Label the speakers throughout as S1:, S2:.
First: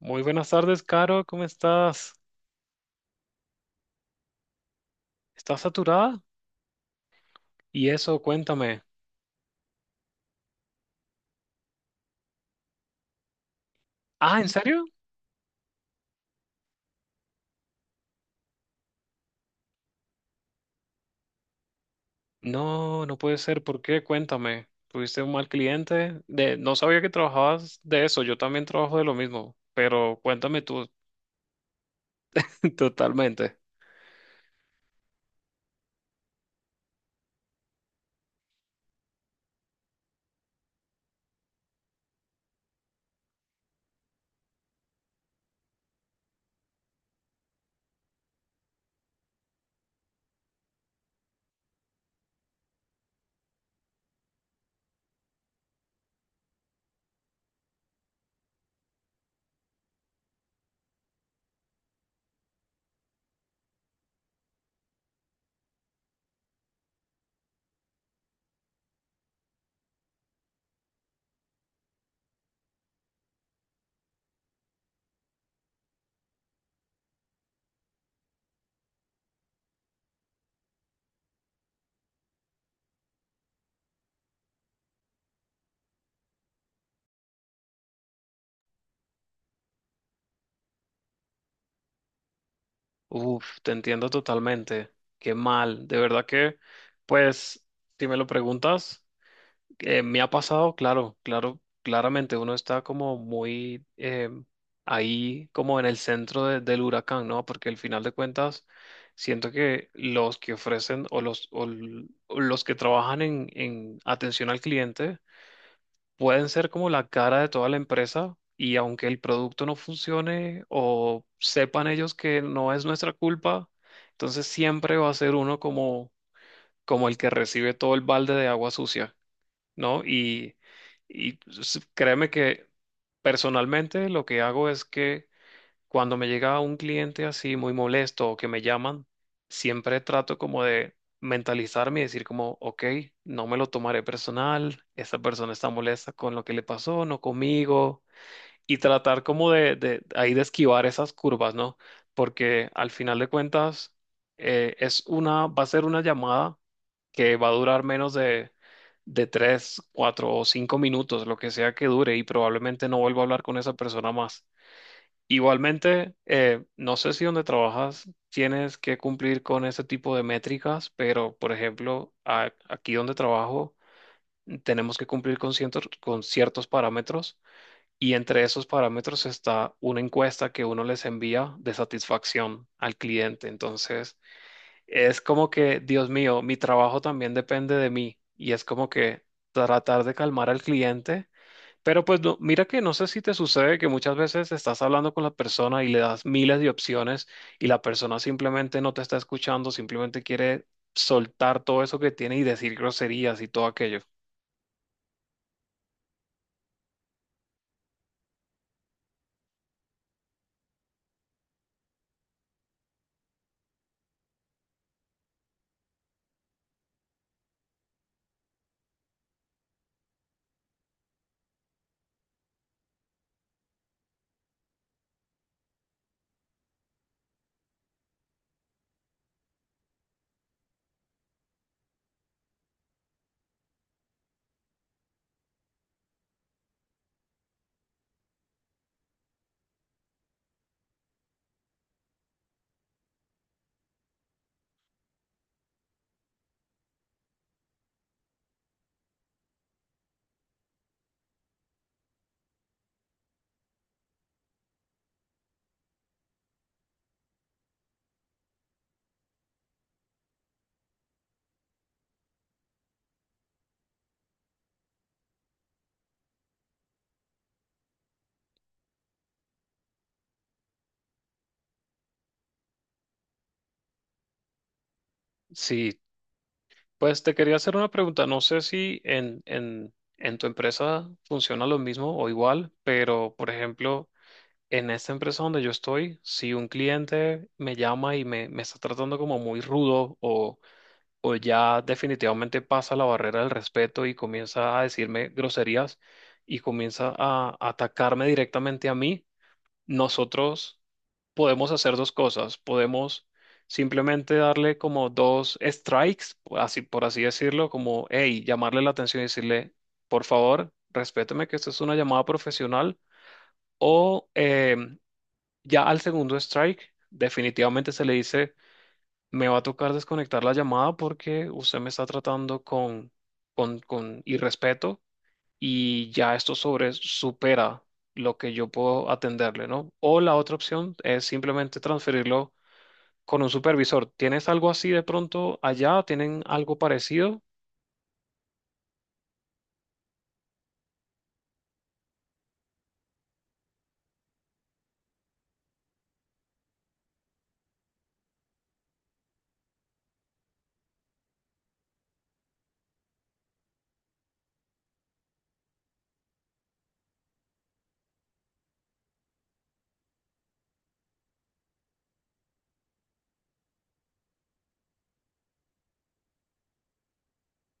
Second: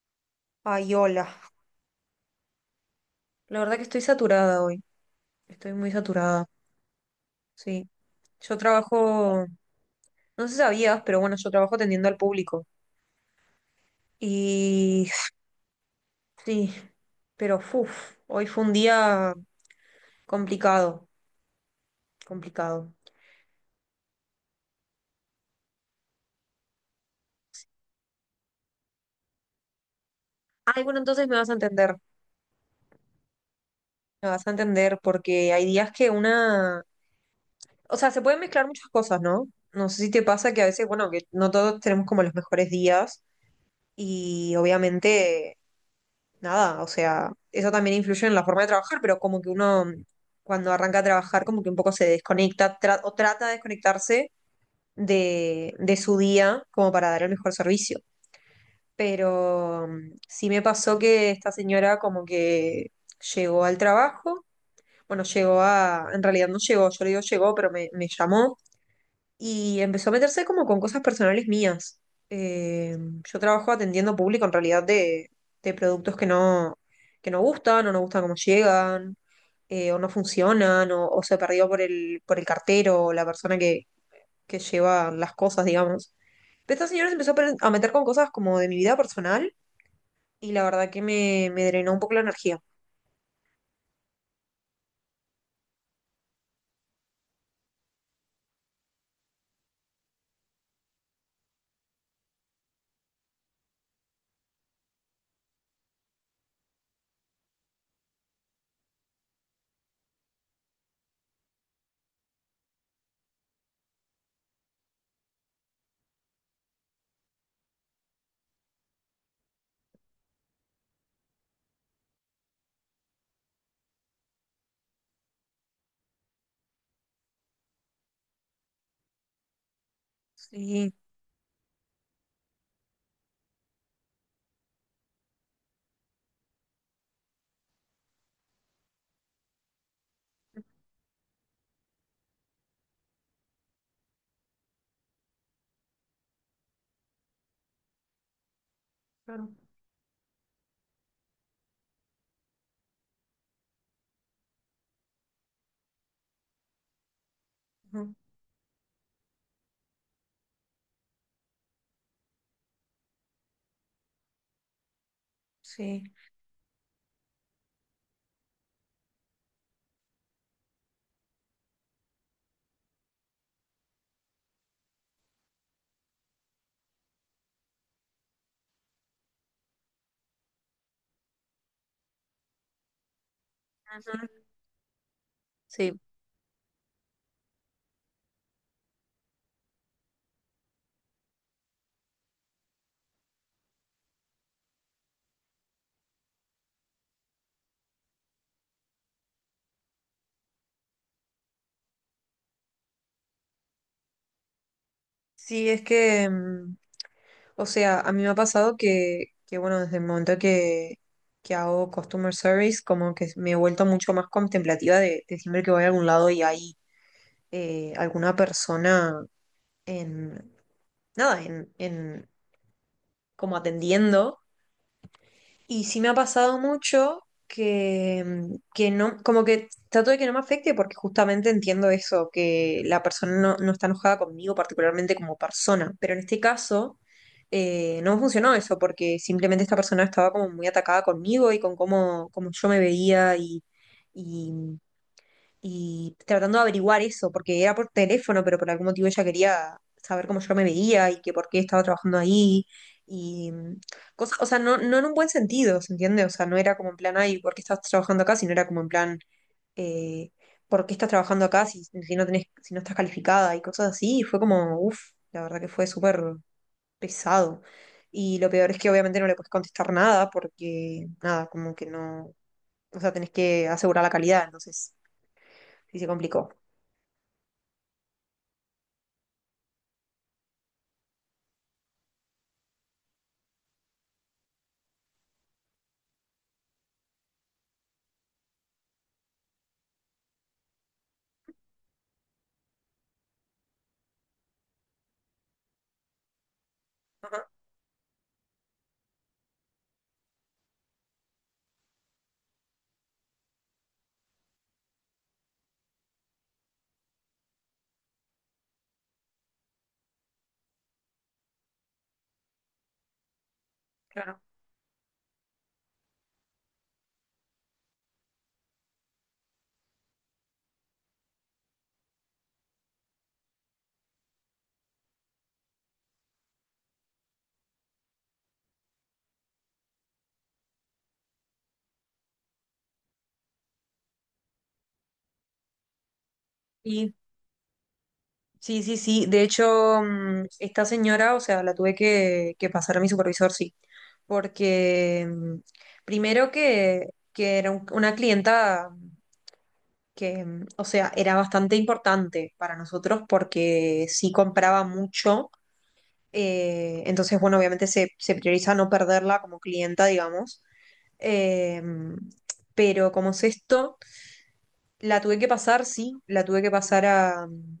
S1: Muy buenas tardes,
S2: Ay,
S1: Caro,
S2: hola.
S1: ¿cómo estás?
S2: La verdad que estoy saturada hoy.
S1: ¿Estás
S2: Estoy muy
S1: saturada?
S2: saturada.
S1: Y
S2: Sí.
S1: eso,
S2: Yo
S1: cuéntame.
S2: trabajo, no sé si sabías, pero bueno, yo trabajo atendiendo al público.
S1: Ah, ¿en serio?
S2: Y sí, pero uff, hoy fue un día complicado, complicado.
S1: No, no puede ser. ¿Por qué? Cuéntame. ¿Tuviste un mal cliente? No sabía que trabajabas de eso. Yo también trabajo de lo mismo, pero cuéntame
S2: Ay,
S1: tú.
S2: bueno, entonces me vas a entender.
S1: Totalmente.
S2: Me vas a entender porque hay días que una, o sea, se pueden mezclar muchas cosas, ¿no? No sé si te pasa que a veces, bueno, que no todos tenemos como los mejores días y obviamente nada, o sea, eso también influye en la forma de trabajar, pero como que uno cuando arranca a trabajar como que un poco se desconecta o trata de desconectarse de, su día como para dar el mejor servicio. Pero sí me pasó que esta señora como que llegó al trabajo, bueno, llegó a, en realidad no llegó, yo le digo llegó, pero me llamó y empezó a meterse como con cosas personales mías. Eh, yo trabajo atendiendo público en realidad de, productos que no gustan o no gustan cómo llegan o no funcionan o se perdió por el, cartero o la persona que lleva las cosas, digamos. Pero esta señora se empezó a a meter con cosas como de mi vida personal y la verdad que me drenó un poco la energía.
S1: Uf, te entiendo totalmente. Qué mal. De verdad que, pues, si me lo preguntas. Me ha pasado, claro, claro, claramente uno está como muy ahí, como en el centro del huracán, ¿no? Porque al final de cuentas, siento que los que ofrecen o los que trabajan en atención al cliente pueden ser como la cara de toda la empresa y aunque el producto no funcione o sepan ellos que no es nuestra culpa, entonces siempre va a ser uno como el que recibe todo el balde de agua sucia, ¿no? Y,
S2: Sí,
S1: y s- créeme que personalmente lo que hago es que cuando me llega un cliente así muy molesto o que me llaman, siempre trato como de mentalizarme y decir como, ok, no me lo tomaré personal, esta persona está molesta con lo que le pasó, no conmigo, y tratar
S2: claro.
S1: como de ahí de esquivar esas curvas, ¿no? Porque al final de cuentas es una, va a ser una llamada que va a durar menos
S2: Ujú,
S1: de 3 4 o 5 minutos, lo que sea que dure, y probablemente no vuelva a hablar con esa persona más.
S2: sí.
S1: Igualmente, no sé si donde trabajas tienes que cumplir con ese tipo de métricas, pero por ejemplo, aquí donde trabajo tenemos que cumplir con con ciertos parámetros y entre esos parámetros está una encuesta que uno les envía de satisfacción al cliente. Entonces,
S2: Ujú.
S1: es como que,
S2: Sí,
S1: Dios mío, mi trabajo también depende de mí. Y es como que tratar de calmar al cliente. Pero pues mira que no sé si te sucede que muchas veces estás hablando con la persona y le das miles de opciones y la persona simplemente no te está escuchando, simplemente quiere soltar todo eso que tiene y decir groserías y todo aquello.
S2: sí, es que o sea, a mí me ha pasado que bueno, desde el momento que, hago customer service, como que me he vuelto mucho más contemplativa de siempre que voy a algún lado y hay alguna persona en, nada, en como atendiendo. Y sí me ha pasado mucho que no, como que trato de que no me afecte porque justamente entiendo eso, que la persona no, no está enojada conmigo particularmente como persona. Pero en este caso no funcionó eso porque simplemente esta persona estaba como muy atacada conmigo y con cómo yo me veía y y tratando de averiguar eso, porque era por teléfono, pero por algún motivo ella quería saber cómo yo me veía y que por qué estaba trabajando ahí. Y cosas, o sea, no, no en un buen sentido, ¿se entiende? O sea, no era como en plan, ay, ¿por qué estás trabajando acá? Sino era como en plan, eh, ¿por qué estás trabajando acá si, si no tenés, si no estás calificada? Y cosas así. Y fue como, uff, la verdad que fue súper pesado. Y lo peor es que obviamente no le puedes contestar nada porque, nada, como que no, o sea, tenés que asegurar la calidad, entonces
S1: Sí.
S2: sí se complicó.
S1: Pues te quería hacer una pregunta. No sé si en tu empresa funciona lo mismo o igual, pero por ejemplo, en esta empresa donde yo estoy, si un cliente me llama y me está tratando como muy rudo o ya definitivamente pasa la barrera del respeto y comienza a decirme groserías y comienza a atacarme directamente a mí, nosotros podemos hacer dos cosas. Podemos simplemente darle como dos strikes, así por así decirlo, como, hey, llamarle la atención y decirle, por favor, respéteme que esto es una llamada profesional. O
S2: Claro.
S1: ya al segundo strike, definitivamente se le dice, me va a tocar desconectar la llamada porque usted me está tratando con irrespeto y ya esto sobre supera lo que yo puedo atenderle, ¿no? O la otra opción es simplemente transferirlo con un supervisor. ¿Tienes algo así de pronto allá? ¿Tienen algo
S2: Y
S1: parecido?
S2: sí, sí, sí. De hecho, esta señora, o sea, la tuve que, pasar a mi supervisor, sí. Porque primero que era una clienta que, o sea, era bastante importante para nosotros porque sí compraba mucho. Entonces, bueno, obviamente se, se prioriza no perderla como clienta, digamos. eh, pero como es esto, la tuve que pasar, sí, la tuve que pasar a, mm,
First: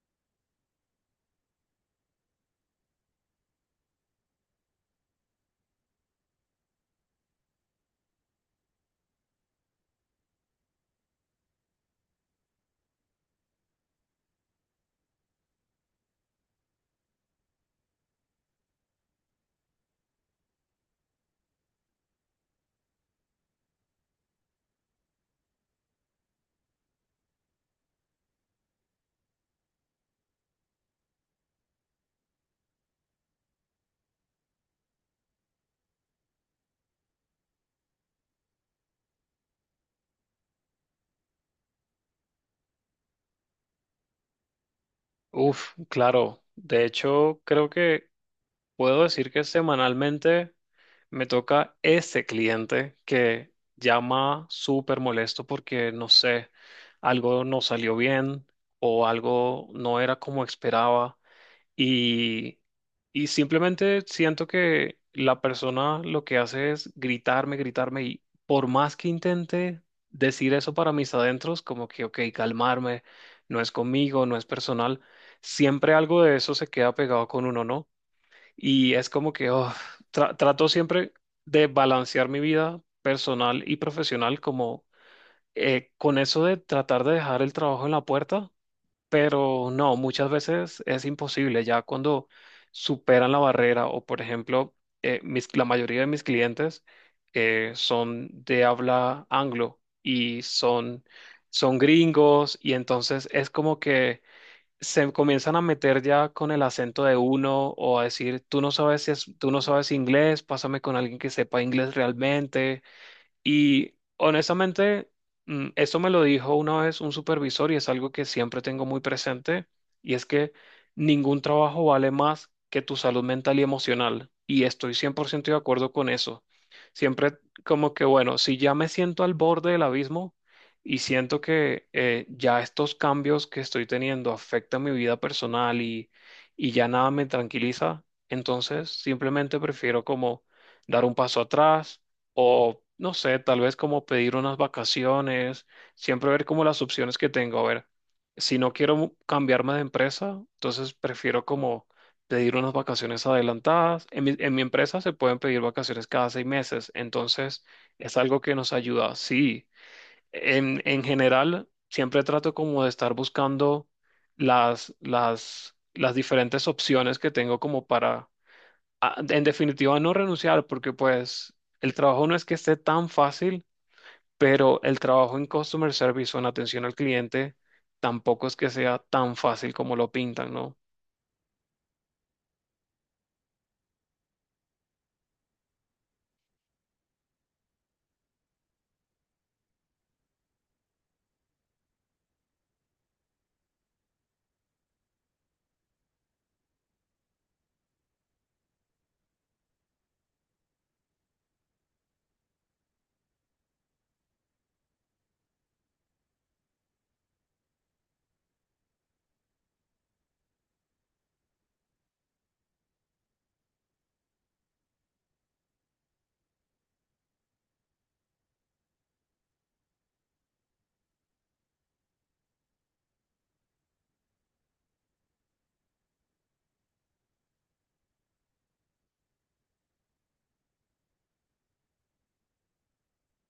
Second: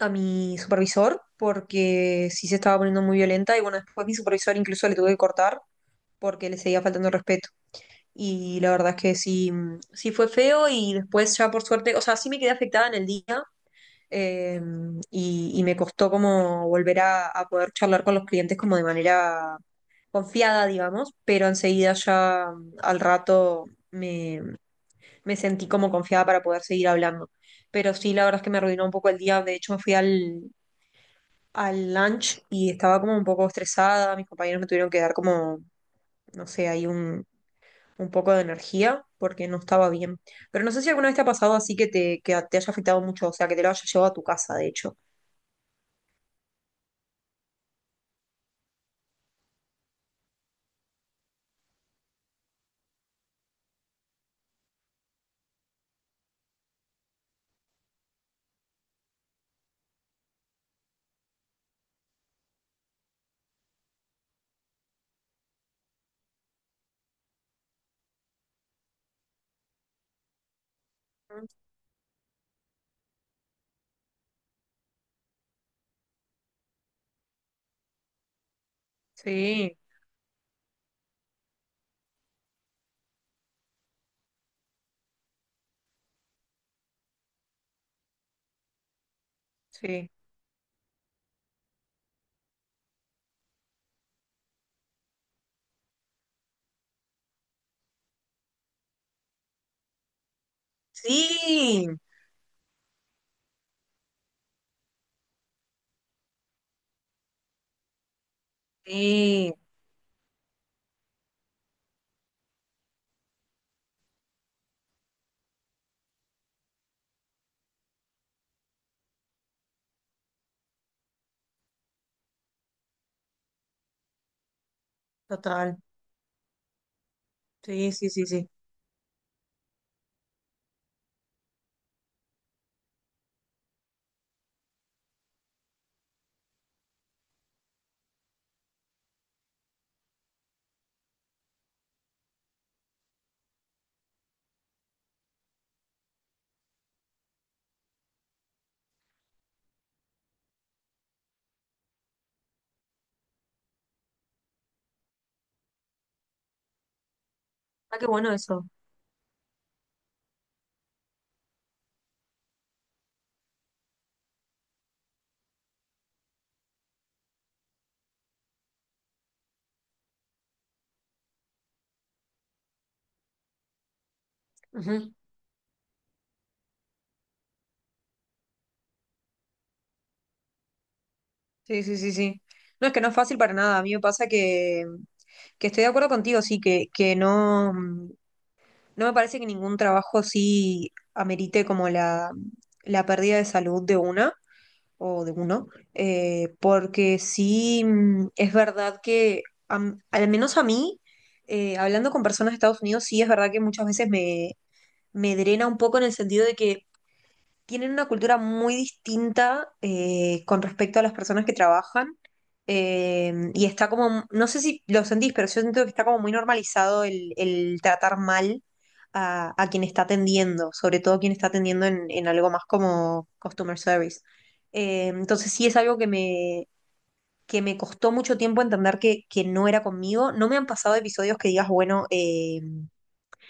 S2: a mi supervisor porque sí se estaba poniendo muy violenta y bueno, después mi supervisor incluso le tuve que cortar porque le seguía faltando el respeto. Y la verdad es que sí, sí fue feo y después ya por suerte, o sea, sí me quedé afectada en el día eh, y me costó como volver a, poder charlar con los clientes como de manera confiada, digamos, pero enseguida ya al rato me, me sentí como confiada para poder seguir hablando. Pero sí, la verdad es que me arruinó un poco el día. De hecho, me fui al, lunch y estaba como un poco estresada, mis compañeros me tuvieron que dar como, no sé, ahí un, poco de energía porque no estaba bien. Pero no sé si alguna vez te ha pasado así que te haya afectado mucho, o sea, que te lo haya llevado a tu casa, de hecho.
S1: Uf, claro. De hecho, creo que puedo decir que semanalmente me toca ese cliente que llama súper molesto porque, no sé, algo no salió bien o algo no era como esperaba. Y, y simplemente siento que la persona lo que hace es gritarme, gritarme, y por más que intente decir eso para mis adentros, como que, ok, calmarme, no es conmigo, no es personal, siempre algo de eso se queda pegado con uno, ¿no? Y es como que oh,
S2: Sí,
S1: trato siempre de balancear mi vida personal y profesional como con eso de tratar de dejar el trabajo en la puerta, pero no,
S2: sí.
S1: muchas veces es imposible. Ya cuando superan la barrera o, por ejemplo, la mayoría de mis clientes son de habla anglo y son
S2: Sí,
S1: gringos y entonces es como que se comienzan a meter ya con el acento de uno o a decir, tú no sabes, tú
S2: sí,
S1: no sabes inglés, pásame con alguien que sepa inglés realmente. Y honestamente, eso me lo dijo una vez un supervisor y es algo que siempre tengo muy presente, y es que ningún trabajo vale más que tu salud mental y emocional. Y estoy 100% de
S2: total.
S1: acuerdo con eso. Siempre
S2: Sí,
S1: como que,
S2: sí, sí,
S1: bueno,
S2: sí.
S1: si ya me siento al borde del abismo y siento que ya estos cambios que estoy teniendo afectan mi vida personal y ya nada me tranquiliza, entonces simplemente prefiero como dar un paso atrás o no sé, tal vez como pedir unas vacaciones, siempre ver como las opciones que tengo. A ver, si no quiero cambiarme de empresa, entonces prefiero como pedir unas vacaciones adelantadas. En mi empresa se pueden pedir vacaciones cada 6 meses, entonces
S2: Ah, qué
S1: es
S2: bueno
S1: algo que
S2: eso.
S1: nos ayuda. Sí, en general siempre trato como de estar buscando las diferentes opciones que tengo como para en definitiva, no renunciar, porque pues el trabajo no es que esté tan fácil, pero el
S2: Ujú.
S1: trabajo en customer service o en atención al cliente tampoco es que sea tan fácil como lo pintan, ¿no?
S2: Sí, sí, sí, sí. No, es que no es fácil para nada. A mí me pasa que, estoy de acuerdo contigo, sí, que no. No me parece que ningún trabajo así amerite como la pérdida de salud de una o de uno, porque sí es verdad que, al menos a mí, hablando con personas de Estados Unidos, sí es verdad que muchas veces me drena un poco en el sentido de que tienen una cultura muy distinta con respecto a las personas que trabajan. Y está como, no sé si lo sentís, pero yo siento que está como muy normalizado el, tratar mal a quien está atendiendo, sobre todo quien está atendiendo en algo más como customer service. Entonces sí es algo que me, costó mucho tiempo entender que no era conmigo. No me han pasado episodios que digas, bueno,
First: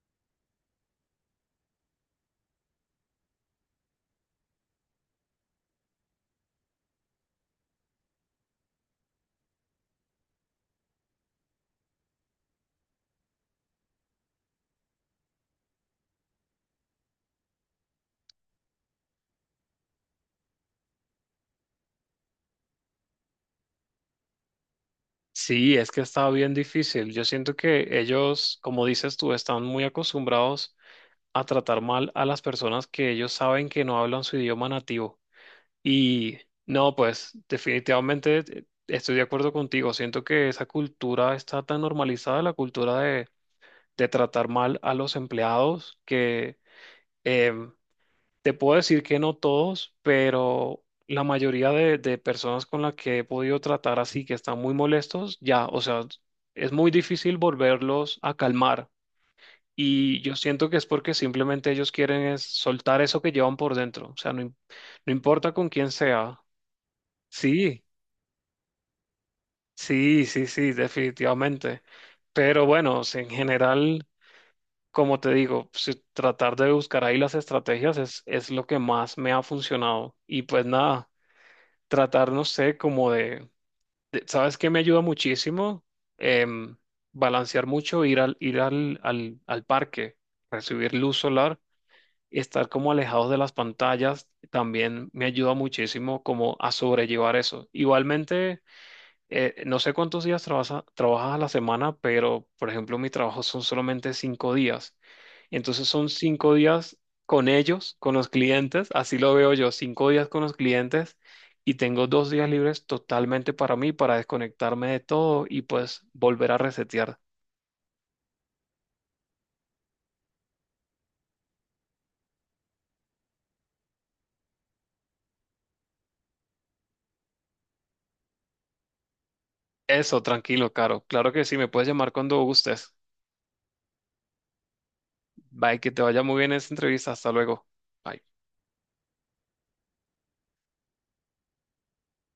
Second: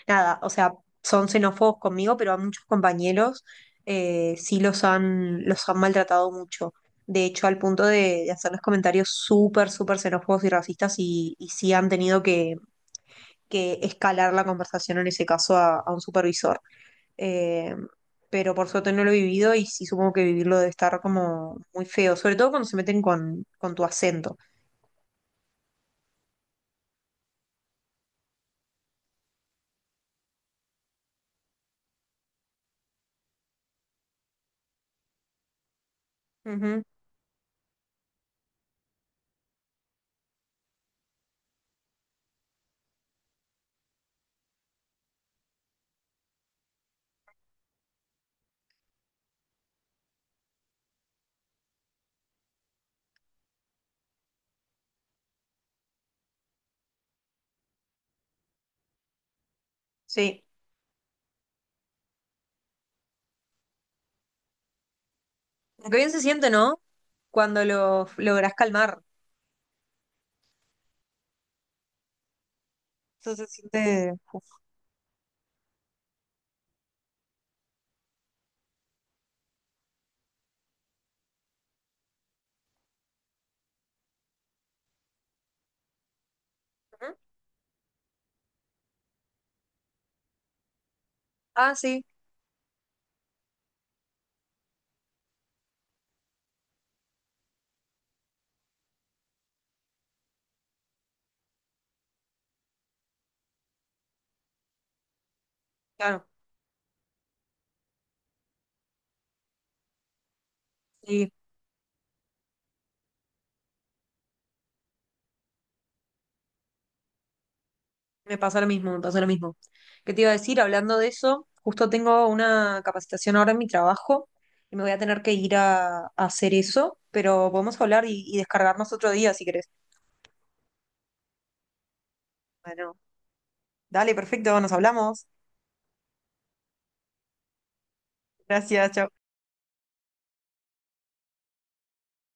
S2: nada, o sea, son xenófobos conmigo, pero a muchos compañeros sí los han, maltratado mucho. De hecho, al punto de hacerles comentarios súper, súper xenófobos y racistas y sí han tenido que, escalar la conversación en ese caso a un supervisor. Eh, pero por suerte no lo he vivido y sí supongo que vivirlo debe estar como muy feo, sobre todo cuando se meten con tu acento.
S1: Sí, es que está bien difícil. Yo siento que ellos, como dices tú, están muy acostumbrados a tratar mal a las personas que ellos saben que no hablan su idioma nativo. Y
S2: Ujú,
S1: no, pues definitivamente estoy de acuerdo contigo. Siento que esa cultura está tan normalizada, la cultura de tratar mal a los empleados, que em, te puedo decir que no todos, pero la mayoría de personas con las que he podido tratar así, que están muy molestos, ya, o sea, es muy difícil volverlos a calmar. Y yo
S2: sí.
S1: siento que es porque simplemente ellos quieren es soltar eso que llevan por dentro, o sea, no, no importa con quién
S2: Aunque bien se
S1: sea.
S2: siente, ¿no? Cuando
S1: Sí,
S2: lo logras calmar.
S1: sí, sí, sí, definitivamente. Pero bueno, o sea, en
S2: Eso se
S1: general...
S2: siente.
S1: como te digo, tratar de buscar ahí las estrategias es, lo que más me ha funcionado. Y pues nada, tratar, no sé, ¿sabes qué me ayuda muchísimo? Em,
S2: ¿Mm?
S1: Balancear mucho, ir al parque, recibir luz solar,
S2: Ah, sí,
S1: estar como alejados de las pantallas, también me ayuda muchísimo como a sobrellevar eso. Igualmente, no sé cuántos días trabajas a la semana, pero por ejemplo, mi trabajo son solamente 5 días. Entonces son
S2: claro,
S1: 5 días con ellos, con los clientes, así lo veo yo, 5 días con los clientes
S2: sí,
S1: y tengo 2 días libres totalmente para mí, para desconectarme de todo y pues volver a resetear.
S2: me pasa lo mismo, me pasa lo mismo. ¿Qué te iba a decir? Hablando de eso, justo tengo una capacitación ahora en mi trabajo y me voy a tener que ir a, hacer eso, pero podemos hablar y descargarnos otro día si querés.
S1: Eso, tranquilo, Caro. Claro que sí, me puedes llamar cuando gustes.
S2: Bueno, dale, perfecto, nos hablamos.
S1: Bye, que te vaya muy bien esa entrevista. Hasta luego. Bye.
S2: Gracias, chao.